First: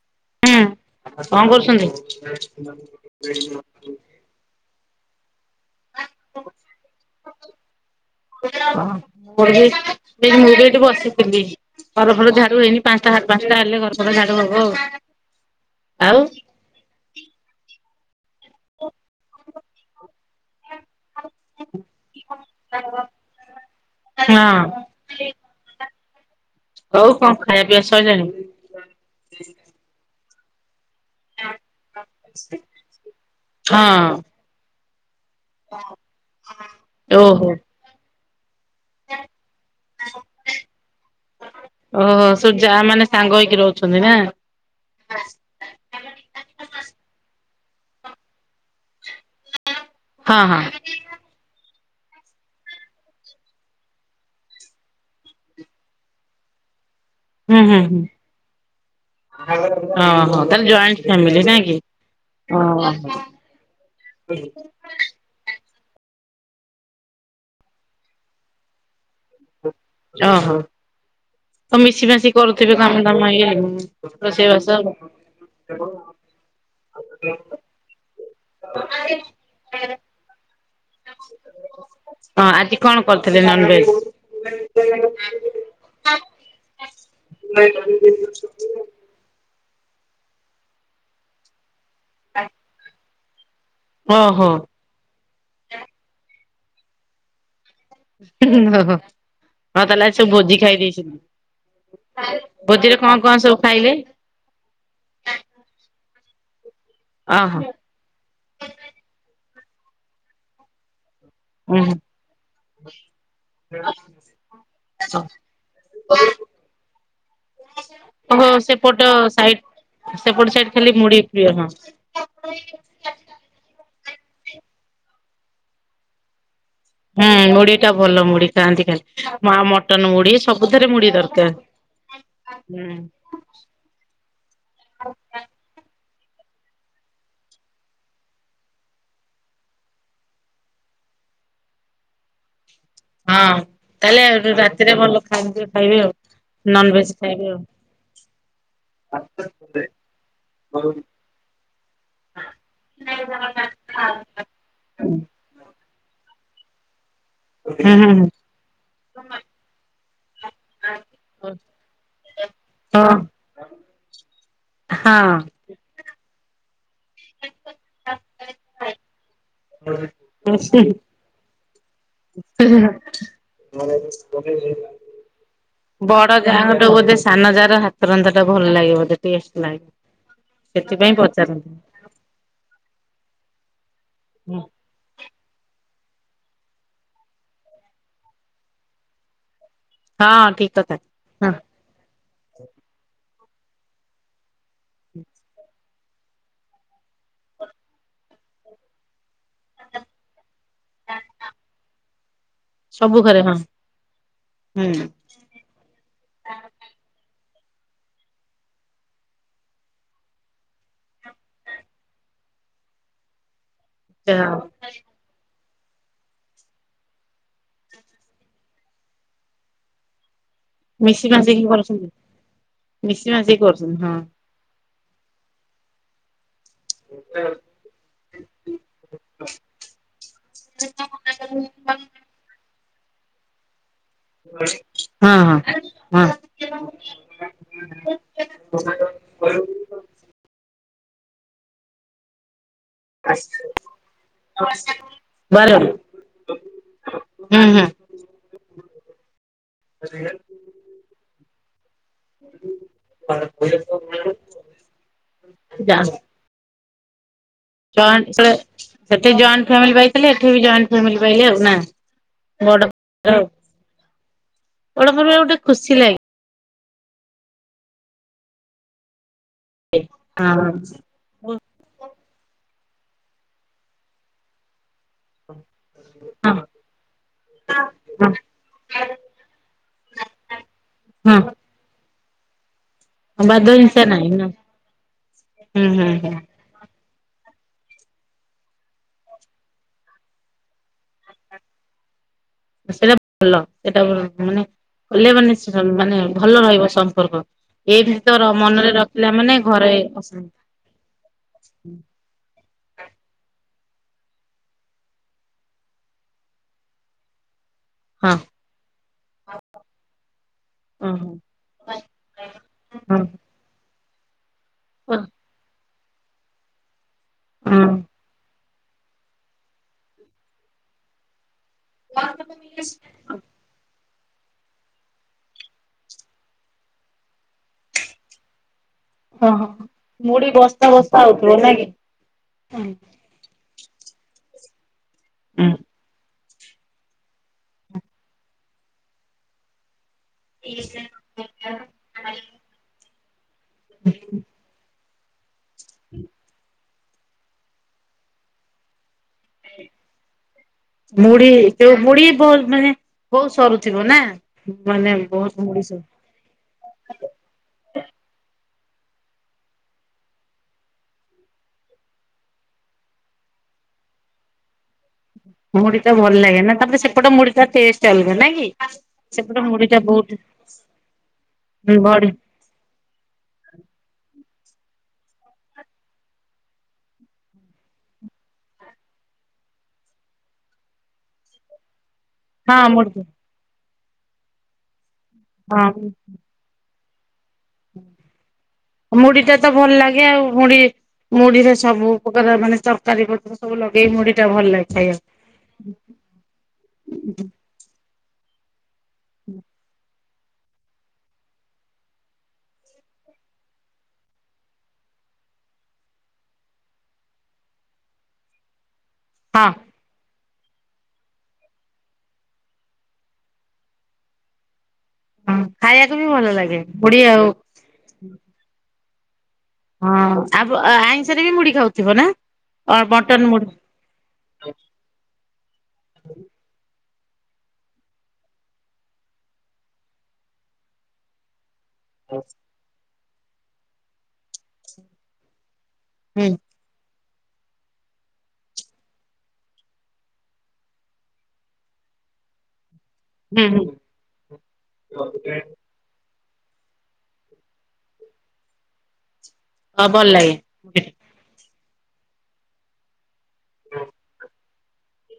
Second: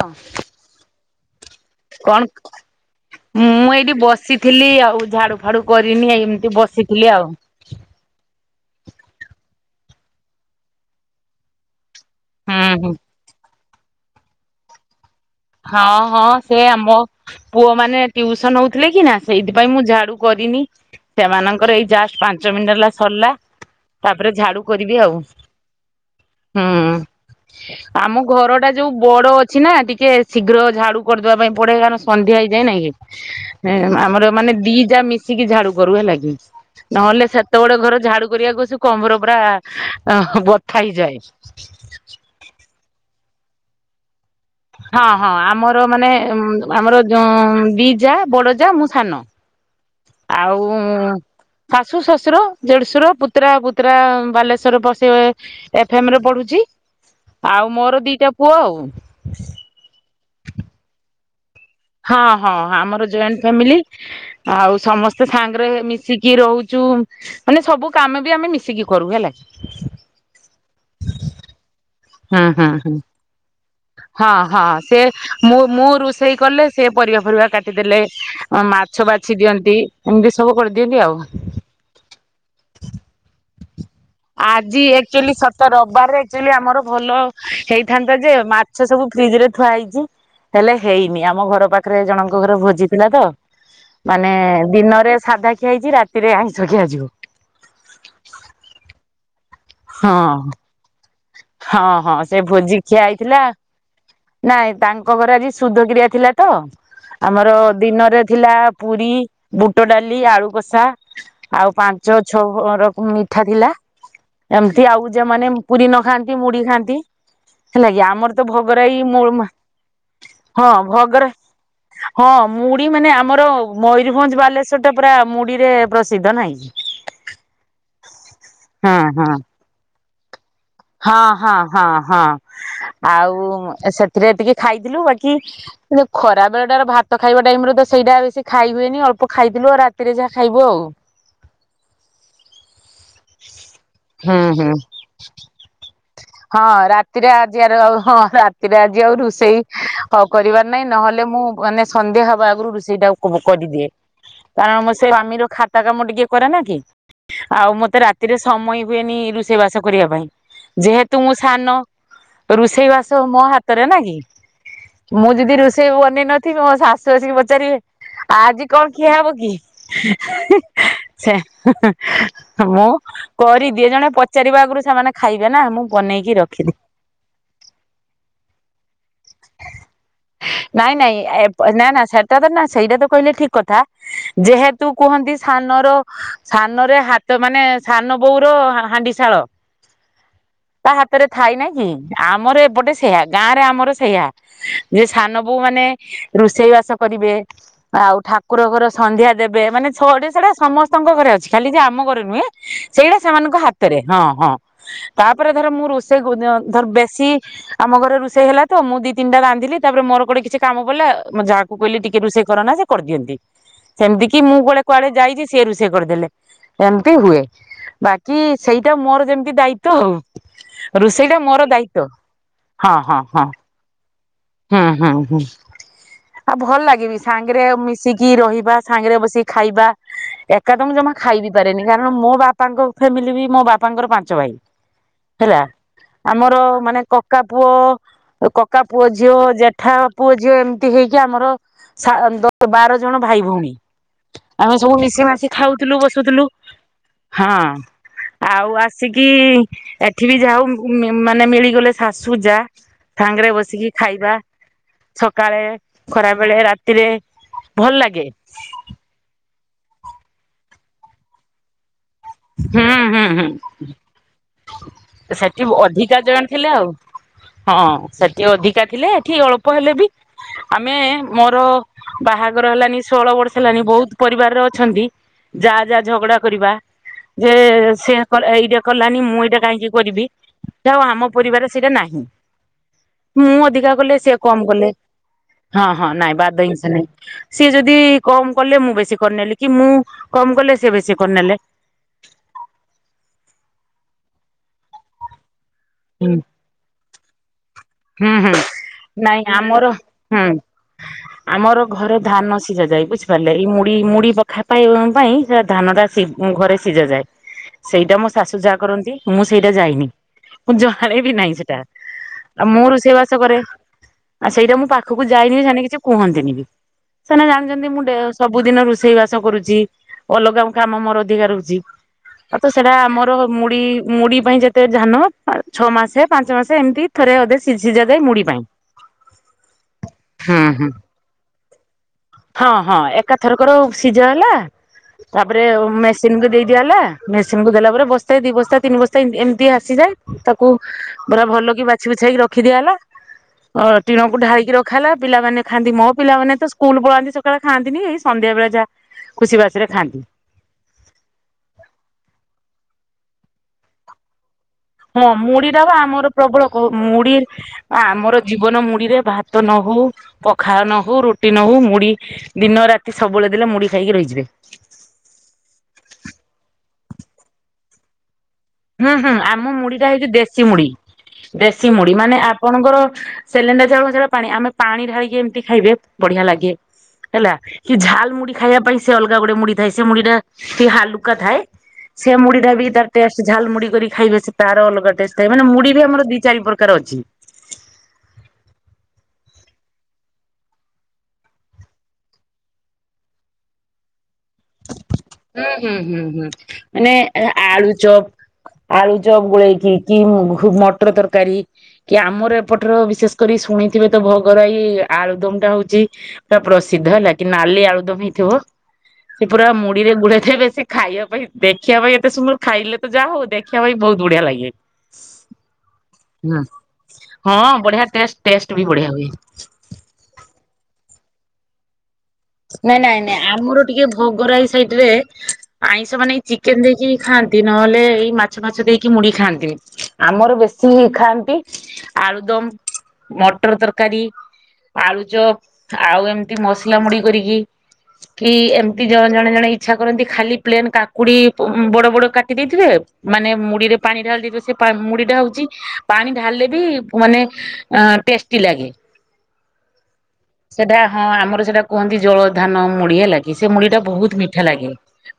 ହଁ ହୁଁ କଣ କରୁଛନ୍ତି? କଣ ମୁଁ ଏଇଠି ବସିଥିଲି ଆଉ। ଝାଡୁ ଫାଡୁ କରିନି ଏମିତି ବସିଥିଲି ଆଉ। ହଁ [unintelligible] ମୁଁ ବି ଏଇଠି ବସିଥିଲି। ହଉ ହଉ ହୁଁ ଝାଡ଼ୁ ହେଇନି ହୁଁ ପାଞ୍ଚଟା ସାଢ଼ ପାଞ୍ଚଟା ହେଲେ ଘର ଭଲ ଜାଡ ହବ ଆଉ। ହଁ ହଁ ସେ ଆମ ପୁଅ ମାନେ ଟ୍ୟୁସନ ହଉଥିଲେ କି? କିନା ସେଇଥିପାଇଁ ମୁଁ ଝାଡୁ କରିନି ସେମାନଙ୍କର ଏଇ ଜାଷ୍ଟ ପାଞ୍ଚ ମିନିଟ ହେଲା ସରିଲା ତାପରେ ଆଉ ହଁ। ଝାଡୁ କରିବି ଆଉ। ହୁଁ ହଉ କଣ ଖାଇବା ପିଇବା ଆମ ସଇଲାଣି? ଘର ଟା ଯୋଉ ବଡ ଅଛି ନା ଟିକେ ଶୀଘ୍ର ଝାଡ଼ୁ କରିଦବା ପାଇଁ ପଡେଇ କ ସନ୍ଧ୍ୟା ହେଇଯାଏ ନାଇଁ କି ହଁ ଆମର ମାନେ ଦି ଜ ମିି [unintelligible] ମିଶି କି ଝାଡୁ କରୁ ହେଲାକି ନହେଲେ ଓହୋ। ସେତେ ବଡ ଘର ଝାଡୁ କରିବାକୁ କମର ପା ବଥା ହେଇଯାଏ। ଓହୋ ସବୁ ଯା ମାନେ ସାଙ୍ଗ ହେଇକି ରହୁଛନ୍ତି ନା। ହଁ ହଁ ଆମର ମାନେ ଆମର ଯୋଉ ବିଜା ବଡଜା ମୁସାନ ହଁ ହଁ। ଆଉ ଶାଶୁ ଶ୍ୱଶୁର ଦେଢ଼ଶୁର ପୁତ୍ରା କୁତ୍ରା ବାଲେଶ୍ଵର ବସେଇ ଏଫ ଏମ ରେ ପଢୁଛି। ହୁଁ ଆଉ ହୁଁ ମୋର ହୁଁ ଦିଟା ପୁଅ ଆଉ ହଁ ହୋ। ତାହଲେ ଜଏଣ୍ଟ ଫାମିଲି ନାଇଁ କି? ହଁ ହଁ ଆମର ଓହୋ। ଜଏଣ୍ଟ ଫ୍ୟାମିଲି ଆଉ ସମସ୍ତେ ସାଙ୍ଗରେ ମିଶିକି ରହୁଛୁ ମାନେ ସବୁ କାମ ବି ଆମେ ମିଶିକି କରୁ ହେଲା। ଓ ହୋ ତ ମିଶିିବା। କି ହୁଁ ହୁଁ କରୁଥେ ହୁଁ କାମଦାମଇ ହଁ ହଁ ସେ ମୁଁ ମୁଁ ରୋଷେଇ କଲେ ସେ ପରିବା ଫରିବା କାଟିଦେଲେ। ହ ମାଛ ବାଛି ଦିଅନ୍ତି ଏମିତି ସବୁ କରି [unintelligible] ହଁ ଆଜି କଣ କରିଥିଲେ ନନଭେଜ ଆଜି ଆଚୁଆଲି ସତ ରବିବାରରେଚୁଲି ଆମର ଭଲ ହେଇଥାନ୍ତା ଯେ ମାଛ ସବୁ ଫ୍ରିଜ ରେ ଥୁଆ ହେଇଛି ହେଲେ ହେଇନି ଆମ ଘର ପାଖ ପାଖରେ ଜଣଙ୍କ ଘରେ ଭୋଜି ଥିଲା ତ ଓହୋ ମାନେ ଓହୋ ଦିନରେ ସାଧା ଖିଆଇଛି ରାତିରେ ଆଇଁଷ ଶଖିଆ ଯିବ ଓ ହୋ ହଁ ତାହେଲେ ସବ ଭୋଜି ଖାଇ ଦେଇଚୁ ହଁ ହଁ ସେ ଭୋଜି ଖିଆ କଣ କଣ ହେଇଥିଲା ସବୁ ଖାଇଲେ? ନାଇଁ ତାଙ୍କ ଘର ଆଜି ସୁଧକିରିଆ ଥିଲା ତ ଆମର ଓହୋ ଦିନରେ ଥିଲା ପୁରୀ ବୁଟ ଡାଲି ଆଳୁ କଷା ଆଉ ଉଁ ପାଞ୍ଚ ଛଅ ର ମିଠା ଥିଲା ଏମିତି ଆଉ ଯେ ମାନେ ପୁରୀ ନ ଖାନ୍ତି ମୁଢ଼ି ଖାଆନ୍ତି ହେଲା କି ଆମର ତ ଓହୋ ସେପଟ ଭଗରାଇ ସାଇଡ ସେପଟ ସାଇଡ ହଁ ଖାଲି ଭ ମୁଢି ପ୍ରିୟ ହଁ ହଁ ମୁଢି ମାନେ ଆମର ମୟୂରଭଞ୍ଜ ବାଲେଶ୍ୱର ଟା ପୁରା ମୁଢି ରେ ପ୍ରସିଦ୍ଧ ନାହିଁ କି ହୁଁ ମୁଢ଼ି ଟା ଭଲ ମୁଢି ଖାଆନ୍ତି ହଁ ଖାଲି ହଁ ମା ମଟ ମଟନ ମୁଢି ସବୁଥିରେ ମୁଢି ହଁ ଦରକାର। ହୁଁ ହଁ ହଁ ହଁ ଆଉ ସେଥିରେ ଟିକେ ଖାଇଥିଲୁ ବାକି ଖରା ବେଳେ ଟାର ଭାତ ଖାଇବା ଟାଇମ ରୁ ତ ସେଇଟା ବେଶୀ ଖାଇ ହୁଏନି ଅଳ୍ପ ଖାଇଥିଲୁ ଆଉ ରାତିରେ ଯାହା ଖାଇବୁ ଆଉ ହଁ ତାହେଲେ ହୁଁ ହୁଁ ରାତିରେ ଭଲ ଖାଆନ୍ତି ଖାଇବେ ଆଉ। ହଁ ନନଭେଜ ରାତିରେ ଖାଇବେ ଆଉ। ଆଜି ଆ ହଁ ରାତିରେ ଆଜି ଆଉ ରୋଷେଇ ହ କରିବାର ନାହିଁ ନହେଲେ ମୁଁ ମାନେ ସନ୍ଧ୍ୟା ହବା ଆଗରୁ ରୋଷେଇ ଟା କରିଦିଏ କାରଣ ମ ସେ ସ୍ୱାମୀର ଖା ତା କାମୋ ଟିକଏ କର ନା କି ଆଉ ମତେ ହୁଁ ମତେ ହୁଁ ରାତିରେ ସମୟ ହୁଏନି ରୋଷେଇ ବାସ କରିବା ପାଇଁ ଯେହେତୁ ମୁଁ ସାନ ରୋଷେଇ ବାସ ମୋ ହାତରେ ନା କି ହଁ ମୁଁ ଯଦି ରୋଷେଇ ବନେଇ ନଥିବି ମୋ ଶାଶୁ ଆସିକି ପଚାରିବେ ଆଜି କଣ ଖିଆ ହବ କି [unintelligible] ସେ ମୁଁ କରିଦିଏ ଜଣେ ପଚାରିବା ଆଗରୁ ସେମାନେ ଖାଇବେ ନା ମୁଁ ବନେଇକି ବଡ ରଖିଦିଏ। ଯାଠୁ ବୋଧେ ସାନ ଯା ର ହାତ ରନ୍ଧା ଟା ଭଲ ଲାଗେ। [unintelligible] ସେଥିପାଇଁ ପଚାରନ୍ତି [unintelligible] ହଁ ଯେହେତୁ କୁହନ୍ତି ସାନର ସାନରେ ହାତ ମାନେ ସାନ ବୋଉର ହାଣ୍ଡି ଶାଳ। ଠିକ ତା କଥା। ହାତରେ ହଁ ଥାଇ ନାଇ କି ଆମର ଏପଟେ ସେଆ। ଗାଁ ରେ ଆମର ସେଇଆ ଯେ ସାନ ବୋଉ ମାନେ ରୋଷେଇ ବାସ କରିବେ ଆଉ ଠାକୁର ଘର ସନ୍ଧ୍ୟା ଦେବେ ମାନେ ଛଆଡେ ସେଟା ସମସ୍ତଙ୍କ ଘରେ ଅଛି ଖାଲି ଯେ ଆମ ଘରେ ନୁହେଁ। ସବୁ ସେଇଟା ଘରେ ହଁ ସେମାନଙ୍କ ହାତରେ ହଁ ହଁ ହୁଁ ତାପରେ ଧର ମୁଁ ରୋଷେଇ ଧର ବେଶୀ ଆମ ଘରେ ରୋଷେଇ ହେଲା ତ ମୁଁ ଦି ତିନିଟା ରାନ୍ଧିଲି ତାପରେ ମୋରୋେ କିଛିକାମ ପଡିଲ ମୋ ଯାହାକୁ କହିଲି ଟିକେ ରୋଷେଇ କର ନା ସେ କରିଦିଅନ୍ତି। ସେମିତି କି ଯାହା ମୁଁ ହଉ। ଗଳେ କୁଆଡେ ଯାଇଛି ସିଏ ରୁଷେଇ କରିଦେଲେ ଏମିତି ହୁଏ ବାକି ସେଇଟା ମୋର ଯେମିତି ଦାୟିତ୍ଵ ଆଉ। ମିଶି ରୋଷେଇ ଟା ମାଶିକି ମୋର ଦାୟିତ୍ଵ କରୁଛନ୍ତି ହଁ ହଁ ମିଶି ହଁ। ମାଶିକି ହଁ। ହୁଁ ହୁଁ ହୁଁ। ଆଉ ଭଲ ଲାଗିବି ସାଙ୍ଗରେ ମିଶିକି ରହିବା ସାଙ୍ଗରେ ବସିକି ଖାଇବା ଏକାଦମ ଜମା ଖାଇବି ପାରେନି କାରଣ ମୋ ବାପାଙ୍କ। ଫାମିଲି ବି ମୋ ବାପା। ବାପାଙ୍କର ପାଞ୍ଚ ଭାଇ ହଁ ହଁ। ହେଲା ହଁ ଆମର ମାନେ କକା ପୁଅ କକା ପୁଅ। ଯ ଜେଠା ପୁଅ ଝିଅ। ହୋଇକି ଆମର। ବାର ଜଣ ଭାଇ ଭଉଣୀ ଆମେ ସବୁ ମିଶି ମାସିି ବରଗଡ଼ ଖାଉଥିଲୁ ବସୁଥିଲୁ ହଁ ହୁଁ ହୁଁ ଆଉ ଆସିକି ଏଠି ବି ଯାଉ ମାନେ ମିଳିଗଲେ ଶାଶୁ ଯା ସାଙ୍ଗରେ ବସିକି। ଖାଇବା ସକାଳେ ଖରାବେଳେ ରାତି। ଥିରେ। ଜଏ ସେତେ ଜଏଣ୍ଟ ଫ୍ୟାମିଲିାଇ। ତାଲେ ଏଠ ବି ଜଏଣ୍ଟ ଫ୍ୟାମିଲି ପାଇଲେ ଆଉ ନା। ବଡ ହୁଁ ହୁଁ ହୁଁ ବଡ ପରିବାର ଗୋଟେ ସେଠି ଖୁସି ଅଧିକା ଲାଗେ ଜଣ ଥିଲେ ଆଉ। ହଁ ସେଠି ଅଧିକା ଥିଲେ। ଠିକ ଅଳ୍ପ ହେଲେ ବି ଆମେ ହଁ ହଁ ମୋର। ବାହାଘର ହେଲାନି ଷୋହଳ ବର୍ଷ ହେଲାନି ବହୁତ ପରିବାରର ଅଛନ୍ତି। ଯାହା ଯାହା ଝଗଡା କରିବା। ହଁ ଯେ ସେ ଏଇଟା କଲାନି ମୁଁ ଏଇଟା କାହିଁକି କରିବି ଯଉ ଆମ ହଁ ପରିବାର ସେଇଟା ନା। ନାଁ। ମୁଁ ବାଦ ଅଧିକା ହିଂସା କଲେ ନାହିଁ ସେି ନା। କମ କଲେ ହୁଁ ହଁ ହୁଁ ହଁ ହୁଁ ନାଇଁ ବା ଦ ଜିନିଷ ନାଇଁ। ସିଏ ଯଦି କମ କଲେ ମୁଁ ବେଶୀ କରିନେଲି କି ମୁଁ କମ କଲେ ସିଏ ବେଶୀ କରିନେଲେ। ସେଇଟା ଭଲ ସେଇଟା ମାନେ କଲେ ମାନେ। ମାନେ ହୁଁ ଭଲ ରହିବ ସମ୍ପର୍କ। ଏମିତି ହୁଁ ତ ହୁଁ ମନରେ ରଖିଲା ନାଇଁ ମାନେ ଆମର ଘରେ ଅଶାନ୍ତି। ହୁଁ ଆମର ଘରେ ଧାନ ସିଝା ଯାଏ ବୁଝିପାରିଲେ ଏଇ ମୁ। ମୁ ମୁଡି ପଖା ପାଇଁ ସେ ଧାନ ଟା ସି ଘରେ ସିଝ ଯାଏ। ସେଇଟା ମୋ ହଁ ଶାଶୁ ଯାହା କରନ୍ତି ମୁଁ ସେଇଟା ଯାଇନି ମୁଁ ଜାଣ ବି ନାହିଁ ସେଇଟା। ମୁଁ ରୋଷେଇ ବାସ ଓହୋ କରେ। ଆ ସେଇଟାଁ ହଁ ପାଖକୁ ଯାଇନି ସୋନ କିଛି। କୁହନ୍ତିନି ବି। ସେମାନେ ଜାଣିଛନ୍ତି ମୁଁବ। ସବୁ ଦିନ ରୋଷେଇ ବାସ କରୁଛି ଅଲଗା କାମ ମୋର ଅଧିକା ରହୁଛି। ଆଉ ତ ସେଟା ଆମର ମୁଢି। ମୁଢି ପାଇଁ ଯେତେ ଧାନ ଛଅ ମାସେ ପାଞ୍ଚ ମାସେ ଏମିତି। ଥରେଧେ ସି ସିଝା ଯାଏ ମୁଢଡି ପାଇଁ ହ ହଁ ମୁଢ ହୁଁ ହୁଁ ବସ୍ତା ବସ୍ତା ହଉିବ। ସିଝ ହେଲା। ତାପରେ ମେସିନ୍କୁ ଦେଇ ଦିଆ ହେଲା ମେସିନକୁ ଦେଲା ପରେ ବସ୍ ଦି ବସ୍ତା ତିନି ବସ୍ତା ଏମିତି ଆସିଯାଏ। ତାକୁ ପରା ଭଲ କି ବା ବାରଖିଆ ହେଲା [unintelligible] ହ ଟିଣକୁ ଢାଳିକି ରଖ ହେଲା [unintelligible] ପିଲାମାନେ ଖାନ୍ତି ମୋ ପିଲ ମାନେ ତ ସ୍କୁଲ ପଳାନ୍ତି ସକାଳେ ଖାନ୍ତିି ଏଇ ସଧ୍ୟାବେଳେ ଯାହା ଖୁସି ବାସିରେ ଖାଆନ୍ତି ମୁଡ଼ି ତ ମୁଡି ବଲ ମାନେ ବୋଉତ ସରୁଥିବ ନା ମାନେ ହଁ ବହୁତ ମୁଢି ଟ ବା ସରୁ ଆମର ପ୍ରବଳ କ ମୁଢି ଆମର ଜୀବନ ମୁ ମୁରେ ଭାତ ନ ହଉ ପଖା ନ ହଉ ରୁଟି ନହୁଉ ମୁଢ ଦିନ ରାତି ସବୁବେଳେ ଦେଲେ ମୁଢ ଖାଇକି ରହିଯିବେ। ମୁଢୀା ଭଲ ଲାଗେ ନା ତାମରେ ସେପଟେ ମୁଢୀ ଟା ଟେଷ୍ଟ ଅଲଗା ନାଇଁ କି? ହୁଁ ହୁଁ ଆମ ମୁଢି ଟା ହେଉଛି ଦେଶୀ ମୁଢି ଦେଶୀ ମୁଢି ବଢି ମାନେ ଆପଣଙ୍କର ସିଲିଣ୍ଡର ଚାଳ ପାଣି ଆମେ ପାଣି ଢାଳିକି ଏମିତି ଖାଇବେ ବଢିଆ ଲାଗେ ହେଲା କି ଝାଲ ମୁଢ ଖାଇବା ପାଇଁ ସେ ଅଲଗା ଗୁଟେ ମୁଢ ଥାଏ ସେ ମୁଢ ଟା ଟିକେ ହାଲୁକା ଥାଏ। ସେ ମୁଡ଼ି ହଁ ବି ତା ମୁଢି ଟେଷ୍ଟ ମୁଡି କରି ଖାଇବେ ସେ ତାର ଅଲଗା ଟେଷ୍ଟ ତ ମାନେ ମୁି ବି ହଁ ଆମର ଦି ଚାରି ପ୍ରକାର ଅଛି। [unintelligible] ମୁଢି ଟା ତ ଭଲ ଲାଗେ ଆଉ ମୁଢ଼ି ମୁଢିରେ ସବୁ ଉପକାର ମାନେ ତରକାରୀ ପତ୍ର ସବୁ ଲଗେଇକି ମୁଢି ଟା ଭଲ ଲାଗେ ଖାଇବାକୁ। ହୁଁ ହୁଁ ହୁଁ ହୁଁ ମାନେ ଆ ଆଳୁ ଚପ୍ ଆଳୁ ଚପ୍ ଗୋଳେଇକି କି ମଟର ତରକାରୀ କି ଆମର ଏପଟରେ ବିଶେଷ କରି ଶୁଣିଥିବେ ତ ଭୋଗରାଇ ଆଳୁଦମ ଟା ହଉଚି ପୁରା ପ୍ରସିଦ୍ଧ ହେଲା କି, ନାଲି ଆଳୁଦମ ହେଇଥିବ ସେ ପୁରା ମୋ ଗୁଡେଏ ବେଶୀ ଖାଇବା ପାଇଁ ଦେଖିବା ପାଇଁ ଏତେ ସୁନ୍ଦର, ଖାଇଲେ ତ ଯାହା ହଉ ଦେଖିବା ପାଇଁ ବହୁତ ବଢିଆ ଲାଗେ। ହଁ ଖାଇବାକୁ ବି ଭଲ ହୁଁ ଲାଗେ [unintelligible] ଆଉ। ହଁ ବଢିଆ ଟେଷ୍ଟ ଟେଷ୍ଟ ବି ବଢିଆ ହୁଏ। ହଁ [unintelligible] ଆ ଆଇଁଷରେ ବି ମୁଢ ଖାଉଥିବ ନା? ଅ ନାଇଁ ନାଇଁ ନାଇଁ ମଟନ ମୁଢି ଆମର ଟିକେ ଭୋଗରାଇ ସାଇଟରେ ଆଇଁଷ ମାନେ ଚିକେନ ଦେଇକି ଖାଆନ୍ତି ନହେଲେ ଏଇ ମାଛ ପାଛ ଦେଇକି ମୁଡି ଖାଆନ୍ତି ଆମର ବେଶୀ ଖାଆନ୍ତି। ଆଳୁଦମ। ମଟର ତରକାରୀ, ଆଳୁଚପ ଆଉ ହୁଁ ଏମିତି ମସଲା ମୁଡି। କରିକି, କି ଏମତି ଜଣେ ଜଣେ ଜଣେ ଇଚ୍ଛା କରନ୍ତି ଖାଲି ପ୍ଲେନ କାକୁଡି ବଡ ବଡ କାଟି ଦେଇଥିବେ ମାନେ ହୁଁ ହୁଁ ମୁଢିରେ ପାଣି ଢାଳି ଦେଇଥିବେ ପା ସେ ମୁଢଟା ହେଉଛି ପାଣି ଢାଲେ ବି ମାନେ ଟେଷ୍ଟି ଲାଗେ। ହଁ ଭଲ ଲାଗେ ସେଟା ହଁ ଆମର ସେଟା କୁହନ୍ତି ଜଳ ଧାନ ମୁଢ଼ି ହେଲା। କି ସେ ମୁଢିଟା ବହୁତ ମିଠା ଲାଗେ।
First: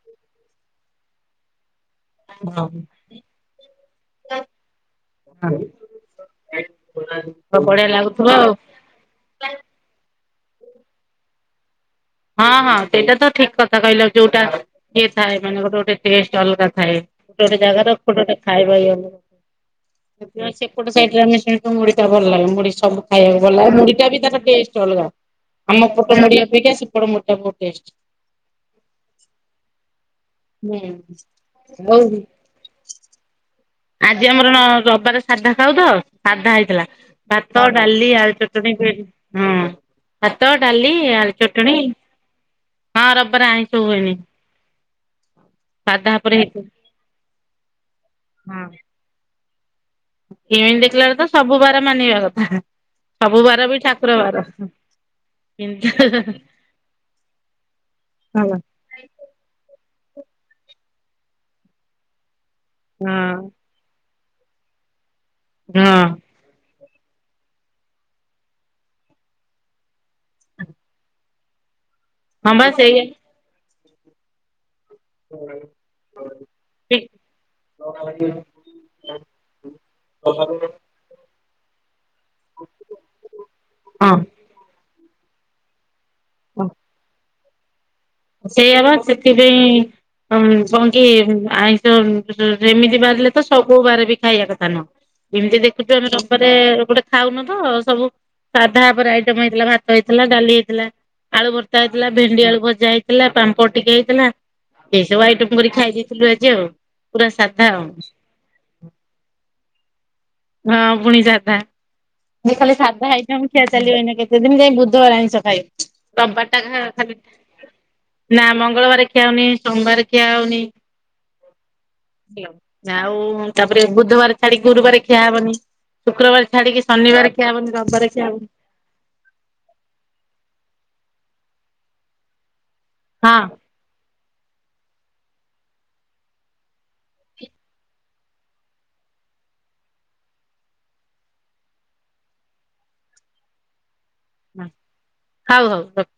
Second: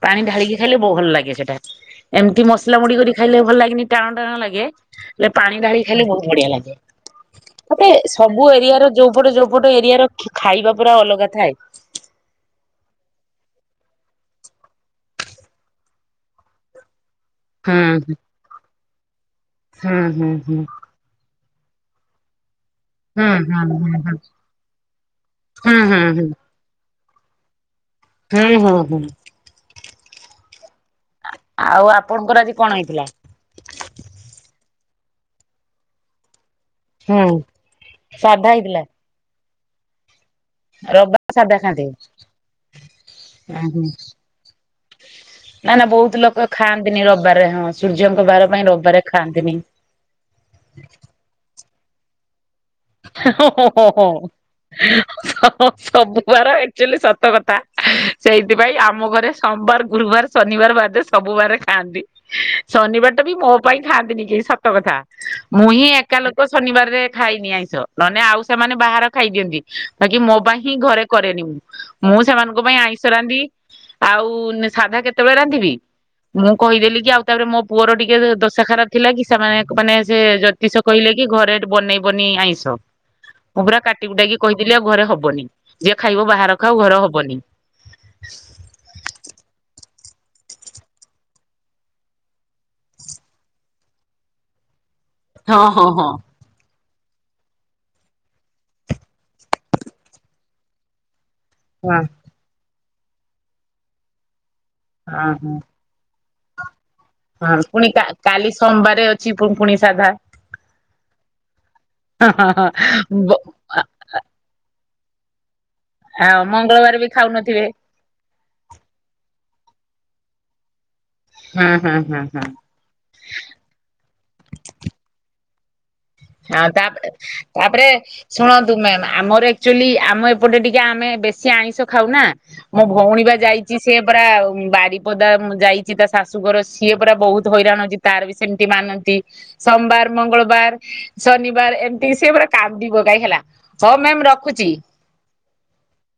ପାଣି ଢାଳିକି ଖାଇଲେ ବହୁ ଭଲ ଲାଗେ ସେଟା। ଏମିତି ହଁ ମସଲା ମୁଢି କରି ଖାଇଲେ ଭଲ ଲାଗେନି ଟାଣ ଟାଣ ଲାଗେ ହେଲେ ପାଣି ଢାଳି ଖାଇଲେ ବହୁତ ବଢିଆ ଲାଗେ ବଢିଆ ଗୋଟେ ଲାଗୁଥିବ ସବୁ ଆଉ। ଏରିଆ ର ଯୋଉପଟେ ଯୋଉପଟ ର ଖା ଖାଇବା ପୁରା ଅଲଗା ଥାଏ। ହଁ ହଁ ସେଇଟା ତ ଠିକ କଥା କହିଲ ଯୋଉଟା ଇଏ ଥାଏ ମାନେ ଗୋଟେ ଗୋଟେ ଟେଷ୍ଟ ଅଲଗା ଥାଏ। ଗୋଟେ ଗୋଟେ ହୁଁ ଜାଗାର ଗୋଟେ ଗୋଟେ ଖାଇବା ଇଏ ହୁଁ ହୁଁ ନା ହୁଁ ହୁଁ ସେପଟ ସାଇଟ ଜାନି ସାର। ତ ମୁଢ଼ି ଟା ଭଲ ଲାଗେ ମୁଢ଼ି ଚ ସବୁ ହୁଁ ଖାଇବାକୁ ଭଲଲାଗେ ହୁଁ ହୁଁ ହୁଁ। ମୁଢ଼ିଟା ବି ତାର ଟେଷ୍ଟ ଅଲଗା ହୁଁ ଆମ ହୁଁ ପଟ ହୁଁ ମୁଢ଼ି ଅପେକ୍ଷା ସେ ସେପଟ ମୁଢି ଟା ଭ ହୁଁ ହୁଁ ହୁଁ। ହୁଁ ଆ ଆଉ ଆପଣଙ୍କର ଆଜି କଣ ହେଇଥିଲା? ଆଜି ଆମର ନ ରବବାରେ ସାଧା ଖାଉତ ସାଧା ହେଇ ଥିଲା ହୁଁ ଭାତ ଡାଲି ଆଳୁ ସାଧା ଚଟଣି ହେଇଥିଲା ଭେ ରବିବାର ସାଧା ଚଟଣି ଖାଆନ୍ତି ହଁ ରବିବାରେ ଆଇଁଷ ଉହୁଁ ହୁଏନି ନା ନା ସାଧା ବହୁତ ଉପରେ ଲୋକ ହେଇଥିବ। ଖାଆନ୍ତିନି ରବିବାରରେ ହଁ ସୂର୍ଯ୍ୟଙ୍କ ବାର। ପାଇଁ ରବାରେ ଖାଆନ୍ତି। [inaudible] ଏଣେ ଦେଖିଲା ବେଳୁକୁ ତ ସବୁ ବାର ମାନିବା କଥା ଓ ସବୁ ହ ବାର ବି ହ ଠାକୁର ହ ବାର। ସ କିନ୍ତୁ ସବୁବାର ଏକ୍ଟୁଆଲି ସତ କଥା ହଁ ସେଇଥିପାଇଁ ଆମଘରେ ସୋମବାର ଗୁରୁବାର ଶନିବାର ବାଦେ ସବୁବାରେ ଖାଆନ୍ତି। ଶନିବାରଟା ବି ମୋ ହଁ ପାଇଁ ଖାଆନ୍ତିନି। ଏଇ ସତ କଥା ମୁଁ ହିଁ ଏକା ଲୋକ ଶନିବାରରେ ଖାଇନି ଆଇଁଷ ଯ ନନେ ଆଉ ସେମାନେ ବାହାର ଖାଇ ଦିଅନ୍ତି। ବାକି କି ମୋ ପାଇଁ ହିଁ ଘରେ କରେନି ମୁଁ। ମୁଁ ହଁ ସେମାନଙ୍କ ବା ପାଇଁ ଆଇଁଷ ସେଇଆ। ରାନ୍ଧି ଆଉ ସାଧା କେତେବେଳେ ରାନ୍ଧିବି। ମୁଁ କହିଦେଲି କି ଆଉ ତାପରେ ମୋ ପୁଅର ଟିକେ ଦଶା ଖରାପ ଥିଲା କି ସେମାନେ ମାନେ ସେ ଜ୍ୟୋତିଷ କହିଲେ। କି ଘରେ ବନେଇ ବନି ଆଇଁ ହ ମୁଁ ପୁରା କାଟିକୁଟାଇକି ହଁ କହିଦେଲି ଆଉ ଘରେ ହବ। ବନି ଯେ ଖାଇବ ବାହାର ଖାଉ ଘର ହବନି। ହ କଣ କି ଆଇଁଷ ଅ ସେମିତି ବାରିଲେ ତ ସବୁ ବାର ବି ଖାଇବା କଥା ନୁହଁ। ଏମିତି ହଁ ହଁ ଦେଖୁଛୁ ଆମେ ହଁ। ରବିବାରେ ଗୋଟେ ଖାଉନ ତ, ସବୁ ସାଧାପରେ ଆଇଟମ ହେଇଥିଲା ଭାତ ହେଇଥିଲା ଡାଲି ହେଇଥିଲା। ଆଳୁ ଭର୍ତା ହଁ ହେଇଥିଲା ଭେଣ୍ଡି ଆଳୁ ଭଜା ହେଇଥି ଥିଲା ପାମ୍ପଡ ଟିକେ ହେଇଥିଲା। ଏସବୁ ହଁ ଆଇଟମ କରି ହଁ ଖାଇଛି। [unintelligible] ହଁ ପୁଣି କା କାଲି ସୋମବାର ଅଛି ପୁ ପୁଣି ସାଧା। ହଁ ପୁଣି ସାଧା। ହଁ ହଁ ଯେ ଖାଲି ସାଧା ହଁ ବ ଆଇଟମ ଖିଆ ଚାଲିବ ଏଇନା କେତେ ଦିନ ଯାଇ। ଧ ବାର ଆଇଁଷ ଖାଇ ଆଉ ରବିବାର ଟା ଖା ମଙ୍ଗଳବାର ବି ଖାଲି ଖାଉନଥିବେ। ନା ମଙ୍ଗଳବାର ଖିଆହଉନି ସୋମବାର ଖିଆ ହଉନି। ହଁ। ହଁ ହଁ। ହେଲୋ ଆଉ ତାପରେ ବୁଧବାର ଛାଡିକି ଗୁରୁବାର ଖିଆ ହବନି। ଶୁକ୍ରବାର ହଁ ଛାଡିକି ତାପରେ ଶନିବାର ଖିଆ ହବନି ତାପରେ ରବିବାର ଖିଆ ହବନି ଶୁଣନ୍ତୁ ମାମ୍। ଆମର ଏକ୍ଟୁଆଲି ଆମ ଏପଟେ ଟିକେ ଆମେ ବେଶ୍ ସିଏ ଆଇଁଷ ଖାଉ ନା। ମୋ ଭଉଣୀ ବା ହଁ ଯାଇଛି ସେ ପୁରା ଆଉ ବାରିପଦା ଯାଇଛି। ତା ଶାଶୁଘର ସିଏ ପୁରା ବହୁତ ହଇରାଣ ଅଛି ତାର ବି ସେମିତି ମାନନ୍ତି ସୋମବାର ମଙ୍ଗଳବାର ଶନିବାର ଏମିତି ସେ ପୁରା କାନ୍ଦି ପକାଏ ହେଲା ହ ହଁ ହଉ ହଉ ରଖ